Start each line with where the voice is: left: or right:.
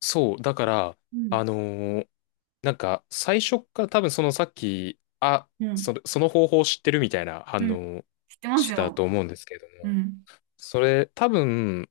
left: そう、だから、
right: うん、
left: あのーなんか、最初っから多分そのさっき、あ、
right: うん、
left: それ、その方法を知ってるみたいな
right: う
left: 反
right: ん。
left: 応を
right: 知ってま
left: し
right: す
left: てた
right: よ。
left: と思うんですけれど
right: う
left: も、
right: ん、
left: それ、多分、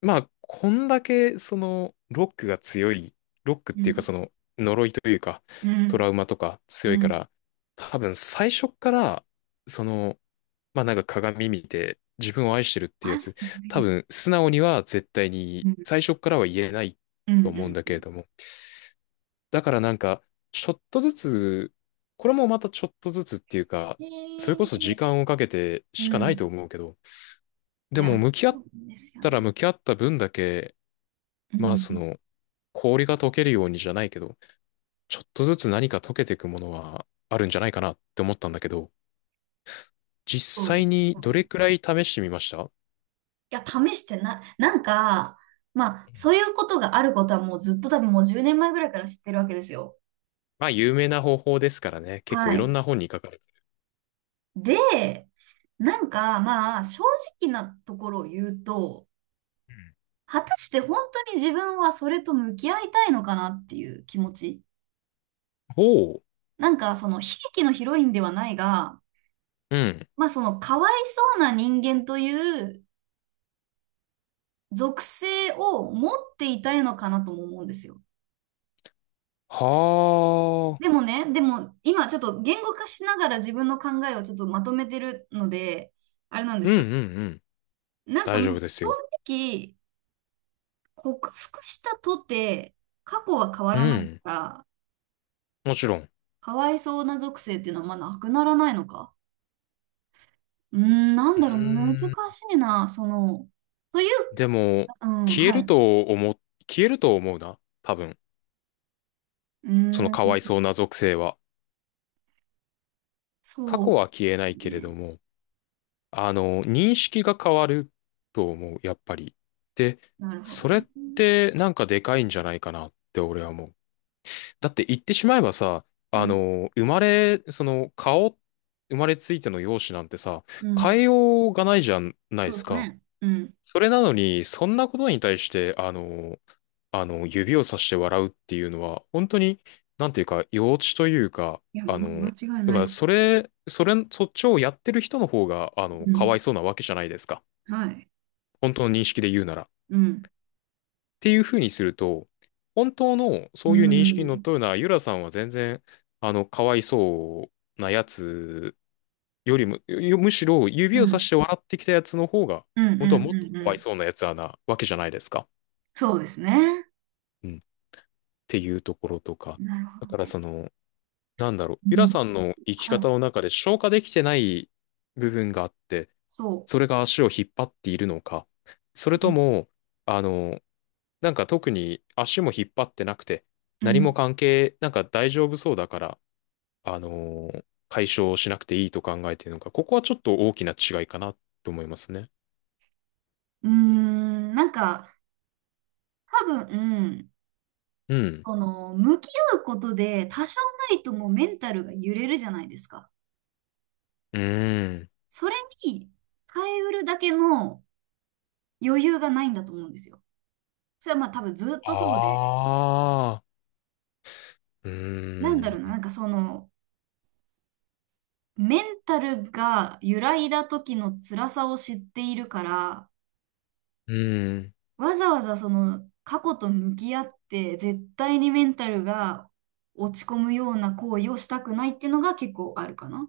left: まあ、こんだけ、その、ロックが強い、ロックっ
right: う
left: ていうか、
right: ん、
left: その、呪いというか、
right: う
left: ト
right: ん、
left: ラウマとか
right: う
left: 強いか
right: ん。
left: ら、多分最初っから、その、まあなんか鏡見て、自分を愛してるっていうや
right: マジ
left: つ、
right: で無理
left: 多
right: です。
left: 分、素直には絶対
right: う
left: に、
right: ん、
left: 最初っからは言えない
right: うん、
left: と
right: う
left: 思うん
right: ん、
left: だ
right: う
left: けれ
right: ん。
left: ども、だからなんか、ちょっとずつ、これもまたちょっとずつっていうか、
right: へ
left: それこそ時
right: え。
left: 間をかけて
right: う
left: しかないと
right: ん。
left: 思うけど、
right: い
left: で
right: や、
left: も向
right: そ
left: き合っ
right: うなんですよ
left: たら
right: ね。
left: 向き合った分だけ、
right: う
left: まあそ
right: ん、
left: の、氷が溶けるようにじゃないけど、ちょっとずつ何か溶けていくものはあるんじゃないかなって思ったんだけど、実
right: そう
left: 際
right: です
left: に
right: ね。
left: どれ
right: う
left: くらい試してみました？う
right: いや、試してな、なんか、まあ、
left: ん。
right: そういうことがあることはもうずっと多分もう10年前ぐらいから知ってるわけですよ。
left: まあ有名な方法ですからね、結構
right: は
left: いろん
right: い。
left: な本に書かれてる。
right: で、なんか、まあ、正直なところを言うと、
left: うん。
right: 果たして本当に自分はそれと向き合いたいのかなっていう気持ち。
left: おう、
right: なんかその悲劇のヒロインではないが、
left: うん。
right: まあそのかわいそうな人間という属性を持っていたいのかなとも思うんですよ。
left: は
right: で
left: あ、
right: もね、でも今ちょっと言語化しながら自分の考えをちょっとまとめてるので、あれなんで
left: うん
right: す
left: う
right: け
left: んうん。
right: ど、なんか
left: 大
right: ま
left: 丈
right: あ
left: 夫です
right: 正
left: よ。
right: 直克服したとて過去は変わ
left: う
right: らない
left: ん。
right: から、
left: もちろん。
right: かわいそうな属性っていうのはまあなくならないのか。うーん、なん
left: う
right: だろう、難し
left: ーん。
right: いな、その、という、
left: でも、
right: うん、
left: 消え
right: はい。
left: る
right: う
left: と思う、消えると思うな。多分。
right: ー
left: そのかわい
right: ん。
left: そうな属性は。過
right: そう
left: 去
right: で
left: は
right: す
left: 消えないけれ
right: ね。
left: ども、あの、認識が変わると思う、やっぱり。で、
right: なるほど
left: それ
right: ね。
left: ってなんかでかいんじゃないかなって俺は思う。だって言ってしまえばさ、
right: う
left: あ
right: ん、
left: の、生まれ、その顔、生まれついての容姿なんてさ、
right: うん。
left: 変えようがないじゃないで
right: そうで
left: す
right: す
left: か。
right: ね。うん。
left: それなのに、そんなことに対して、あの、指をさして笑うっていうのは、本当に、なんていうか、幼稚というか、
right: いや、
left: あ
right: もう間
left: の、
right: 違い
left: だ
right: な
left: か
right: いで
left: ら、
right: す。
left: そっちをやってる人の方が、あの、
right: う
left: かわ
right: ん。
left: いそうなわけじゃないですか。
right: はい。
left: 本当の認識で言うなら。っ
right: うん。
left: ていうふうにすると、本当の
right: う
left: そういう
right: ん。う
left: 認識にのっ
right: ん。
left: とるのは、ゆらさんは全然、あの、かわいそうなやつよりも、むしろ
right: う
left: 指をさ
right: ん。
left: して笑ってきたやつの方が、
right: うん。う
left: 本当はもっとか
right: んう
left: わい
right: ん。
left: そうなやつはなわけじゃないですか。
right: そうですね。
left: うん。っていうところとか。
right: なるほ
left: だ
right: ど
left: から
right: ね。
left: その、なんだろう、ゆ
right: う
left: ら
right: ん。
left: さんの生き
right: はい。
left: 方の中で消化できてない部分があって、
right: そ
left: それが足を引っ張っているのか、それ
right: う。う
left: と
right: ん。
left: も、あの、なんか特に足も引っ張ってなくて、
right: う
left: 何も
right: ん。
left: 関係、なんか大丈夫そうだから、あの、解消しなくていいと考えているのか、ここはちょっと大きな違いかなと思いますね。
right: うーんなんか、多分、
left: うん。
right: この、向き合うことで、多少なりともメンタルが揺れるじゃないですか。
left: うーん。
right: それに、耐えうるだけの余裕がないんだと思うんですよ。それはまあ多分ずっとそうで、
left: ああ。う
right: なんだ
left: ー
right: ろうな、な
left: ん。
right: んかその、メンタルが揺らいだ時の辛さを知っているから、
left: うーん。
right: わざわざその過去と向き合って、絶対にメンタルが落ち込むような行為をしたくないっていうのが結構あるかな。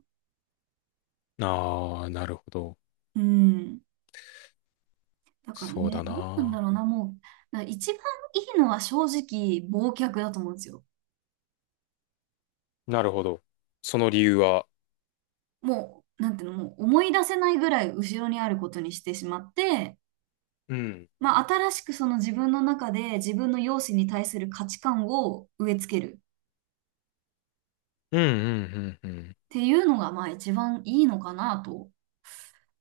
left: ああ、なるほど。
right: うん。だから
left: そう
right: ね、
left: だ
right: どうなんだ
left: な。
right: ろうな、もう、だから一番いいのは正直、忘却だと思うんですよ。
left: なるほど。その理由は？
right: もう、なんていうの、もう思い出せないぐらい後ろにあることにしてしまって、
left: うん。
right: まあ、新しくその自分の中で自分の容姿に対する価値観を植え付けるっ
left: うんうんうんうん。
right: ていうのがまあ一番いいのかなと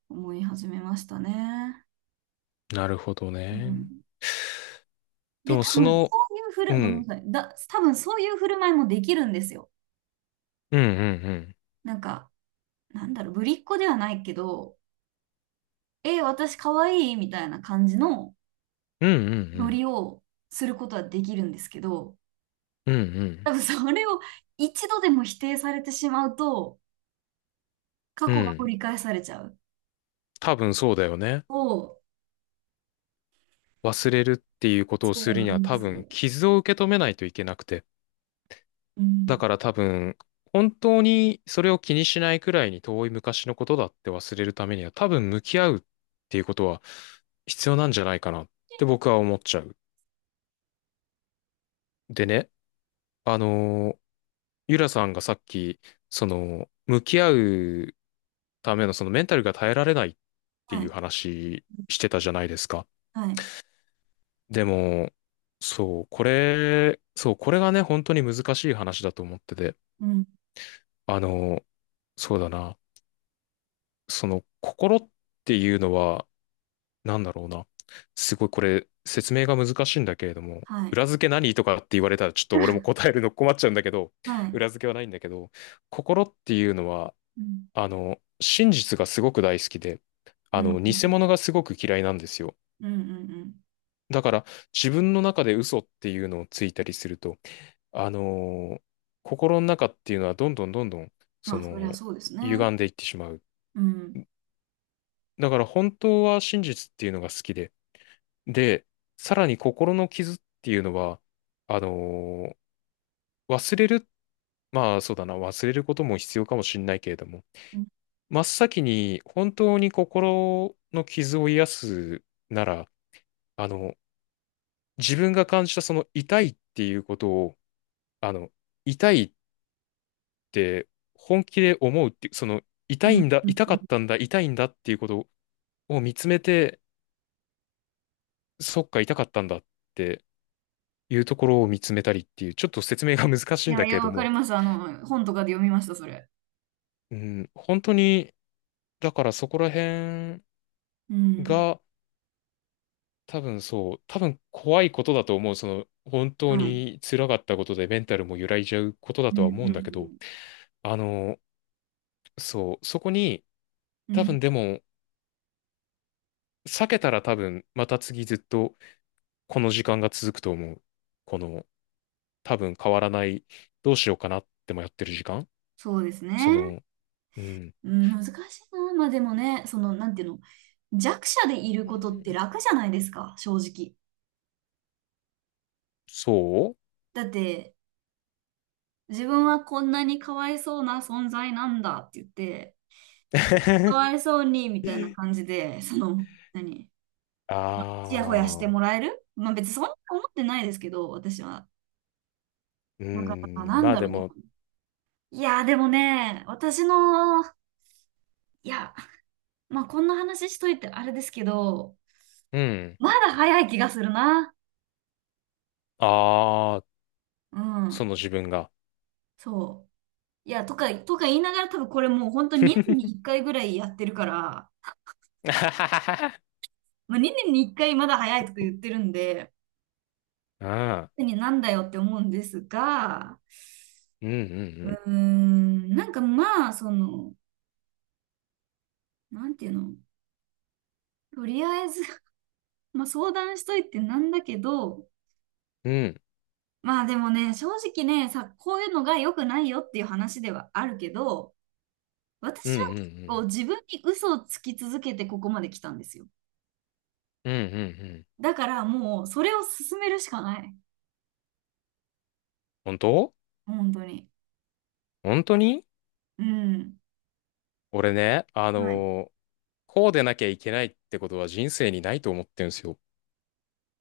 right: 思い始めましたね。
left: なるほど
right: う
left: ね。
right: ん、
left: で
right: で、
left: も
right: 多
left: そ
right: 分
left: の、
right: そういうふ
left: う
right: る、ごめんな
left: ん。
right: さい。だ、多分そういう振る舞いもできるんですよ。
left: うんうんうん。
right: なんか、なんだろう、ぶりっ子ではないけど、え、私可愛いいみたいな感じの
left: うんうんう
right: ノ
left: ん。
right: リをすることはできるんですけど、
left: うんう
right: 多
left: ん。
right: 分それを一度でも否定されてしまうと、過
left: う
right: 去が
left: ん。
right: 掘り返されちゃう。
left: 多分そうだよね。
right: を
left: 忘れるっていうことを
right: そ
left: す
right: う
left: る
right: な
left: には
right: んで
left: 多
right: すよ。
left: 分傷を受け止めないといけなくて。
right: う
left: だ
right: ん。
left: から多分、本当にそれを気にしないくらいに遠い昔のことだって忘れるためには多分向き合うっていうことは必要なんじゃないかなって僕は思っちゃう。でね、あのー、ゆらさんがさっき、その、向き合うためのそのメンタルが耐えられないって
right: は
left: いう
right: い。
left: 話してたじゃないですか。
right: はい。
left: でも、そう、これ、そう、これがね、本当に難しい話だと思ってて、
right: うん。
left: あのそうだな、その、心っていうのは、なんだろうな、すごいこれ、説明が難しいんだけれども、
right: はい。
left: 裏付け何とかって言われたら、ちょっと俺も 答えるの困っちゃうんだけど、
right: はい。
left: 裏付けはないんだけど、心っていうのは、
right: うん。
left: あの、真実がすごく大好きで、
right: う
left: あ
right: ん。
left: の、
right: う
left: 偽
right: ん。
left: 物がすごく嫌いなんですよ。
right: うん。うんうん
left: だから、自分の中で嘘っていうのをついたりすると、あのー心の中っていうのはどんどんどんどん、
right: ま
left: そ
right: あ、そりゃ
left: の、
right: そうですね。
left: 歪んでいってしまう。
right: うん。
left: だから、本当は真実っていうのが好きで、で、さらに心の傷っていうのは、あのー忘れる、まあ、そうだな、忘れることも必要かもしれないけれども、
right: うん。
left: 真っ先に本当に心の傷を癒すなら、あの、自分が感じたその痛いっていうことを、あの、痛いって本気で思うっていう、その
right: う
left: 痛い
right: ん。
left: んだ、
right: うん
left: 痛
right: う
left: か
right: ん
left: ったんだ、痛いんだっていうことを見つめて、そっか、痛かったんだっていうところを見つめたりっていう、ちょっと説明が難し
right: い
left: いん
right: や、
left: だ
right: い
left: け
right: や、
left: れど
right: わかり
left: も、
right: ます。あの、本とかで読みました、それ。
left: うん、本当に、だからそこら辺
right: うん。
left: が、多分そう、多分怖いことだと思う。その、本当
right: はい。
left: に辛かったことでメンタルも揺らいじゃうことだ
right: う
left: と
right: ん。
left: は
right: う
left: 思うんだけど、
right: ん。
left: あの、そう、そこに、
right: うん。う
left: 多
right: ん
left: 分でも、避けたら多分、また次ずっとこの時間が続くと思う。この、多分変わらない、どうしようかなってもやってる時間。
right: そうですね。
left: その、うん、
right: うん、難しいな。まあ、でもね、その、なんていうの、弱者でいる
left: う
right: ことって
left: ん。
right: 楽じゃないですか、正直。
left: そ
right: だって、自分はこんなにかわいそうな存在なんだって言って、か
left: う。
right: わいそうに、みたいな感じ で、その、何、
left: あ
right: ちやほやして
left: あ、
right: もらえるまあ別にそんな思ってないですけど、私は。
left: う
right: なんか、
left: ん、
right: なん
left: まあ
right: だ
left: で
right: ろう
left: も、
right: な。いやー、でもね、私の、いや、まあこんな話しといてあれですけど、
left: うん、
right: まだ早い気がするな。
left: ああ、
right: う
left: そ
right: ん、
left: の自分が。
right: そう。いや、とか、とか言いながら多分これもう本当に2年に1回ぐらいやってるから、
left: あ
right: まあ、2年に1回まだ早いとか言ってるんで、
left: あ、
right: 何なんだよって思うんですが、
left: うん、う
right: う
left: ん、
right: ーん、なんかまあ、その、なんていうのとりあえず まあ相談しといてなんだけど、
left: うん、うん、
right: まあでもね、正直ね、さ、こういうのが良くないよっていう話ではあるけど、
left: う
right: 私
left: ん、う
right: は結構
left: ん、
right: 自分に嘘をつき続けてここまで来たんですよ。
left: うん、うん、うん、うん、
right: だからもうそれを進めるしかない。
left: 本当。
right: 本当に。
left: 本当に
right: うん。
left: 俺ね、
right: はい。
left: こうでなきゃいけないってことは人生にないと思ってるんですよ。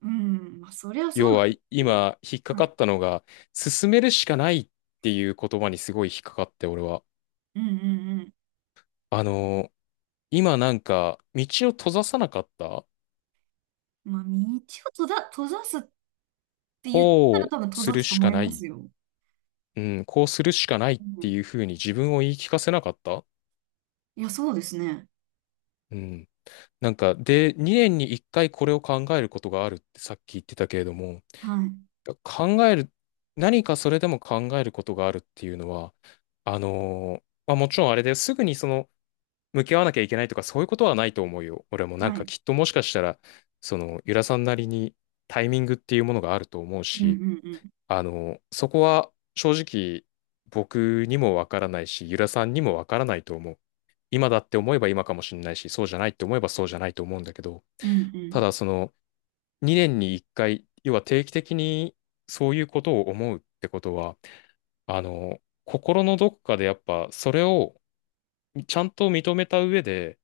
right: うん。まあそりゃそう
left: 要
right: なん
left: は
right: ですけど。
left: 今引っか
right: はい。
left: かったのが、進めるしかないっていう言葉にすごい引っかかって俺は。
right: うんうん
left: あのー今なんか道を閉ざさなかった。
right: うん。まあ道を閉ざ、閉ざすって言ったら
left: こ
right: 多分
left: う
right: 閉
left: す
right: ざ
left: る
right: すと
left: し
right: 思
left: か
right: い
left: な
right: ます
left: い。
right: よ。
left: うん、こうするしかないっ
right: う
left: て
right: ん。
left: いうふうに自分を言い聞かせなかった。
right: いや、そうですね。
left: うん。なんか、で、2年に1回これを考えることがあるってさっき言ってたけれども、
right: はい。
left: 考える、何かそれでも考えることがあるっていうのは、まあ、もちろんあれですぐにその向き合わなきゃいけないとかそういうことはないと思うよ。俺もなん
right: は
left: か
right: い。
left: きっともしかしたら、そのゆらさんなりにタイミングっていうものがあると思う
right: うんう
left: し、
right: んうん。
left: そこは正直僕にもわからないし、ゆらさんにもわからないと思う。今だって思えば今かもしれないし、そうじゃないって思えばそうじゃないと思うんだけど、
right: うんう
left: た
right: ん。
left: だその、2年に1回、要は定期的にそういうことを思うってことは、あの、心のどこかでやっぱそれをちゃんと認めた上で、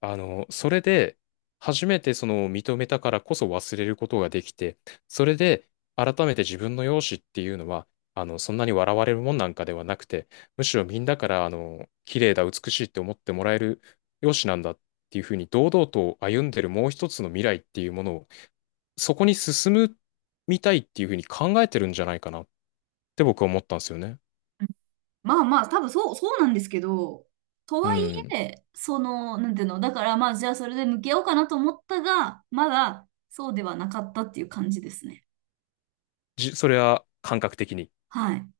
left: あの、それで初めてその認めたからこそ忘れることができて、それで改めて自分の容姿っていうのは、あの、そんなに笑われるもんなんかではなくて、むしろみんなから、あの、綺麗だ、美しいって思ってもらえる容姿なんだっていうふうに堂々と歩んでるもう一つの未来っていうものをそこに進むみたいっていうふうに考えてるんじゃないかなって僕は思ったんですよね。
right: まあまあ、多分そう、そうなんですけど、と
left: う
right: はい
left: ん。
right: え、その、なんていうの、だからまあ、じゃあそれで向き合おうかなと思ったが、まだそうではなかったっていう感じですね。
left: それは感覚的に？
right: はい。